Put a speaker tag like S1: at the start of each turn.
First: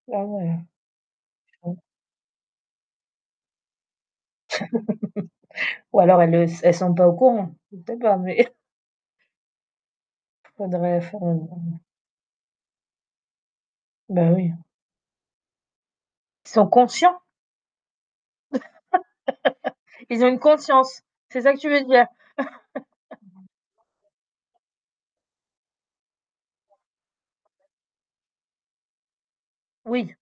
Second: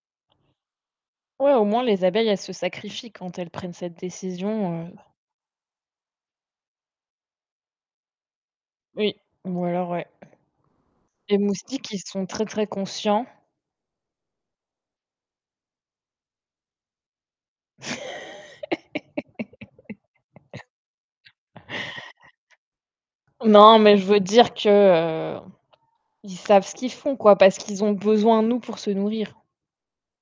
S1: Ah ouais.
S2: Ouais, au
S1: Mmh.
S2: moins les abeilles, elles se sacrifient quand elles prennent cette décision, heu
S1: Ou alors elles le s elle sont pas au courant. Je ne sais pas, mais
S2: Oui, ou alors ouais
S1: Faudrait faire
S2: Les
S1: une une
S2: moustiques, ils sont très très conscients
S1: Bah, oui, hein. Ils sont conscients? Ils ont une conscience? C'est ça que tu veux dire?
S2: Non, mais je veux dire que, heu, ils savent ce qu'ils font quoi, parce qu'ils ont besoin de nous pour se nourrir.
S1: Oui.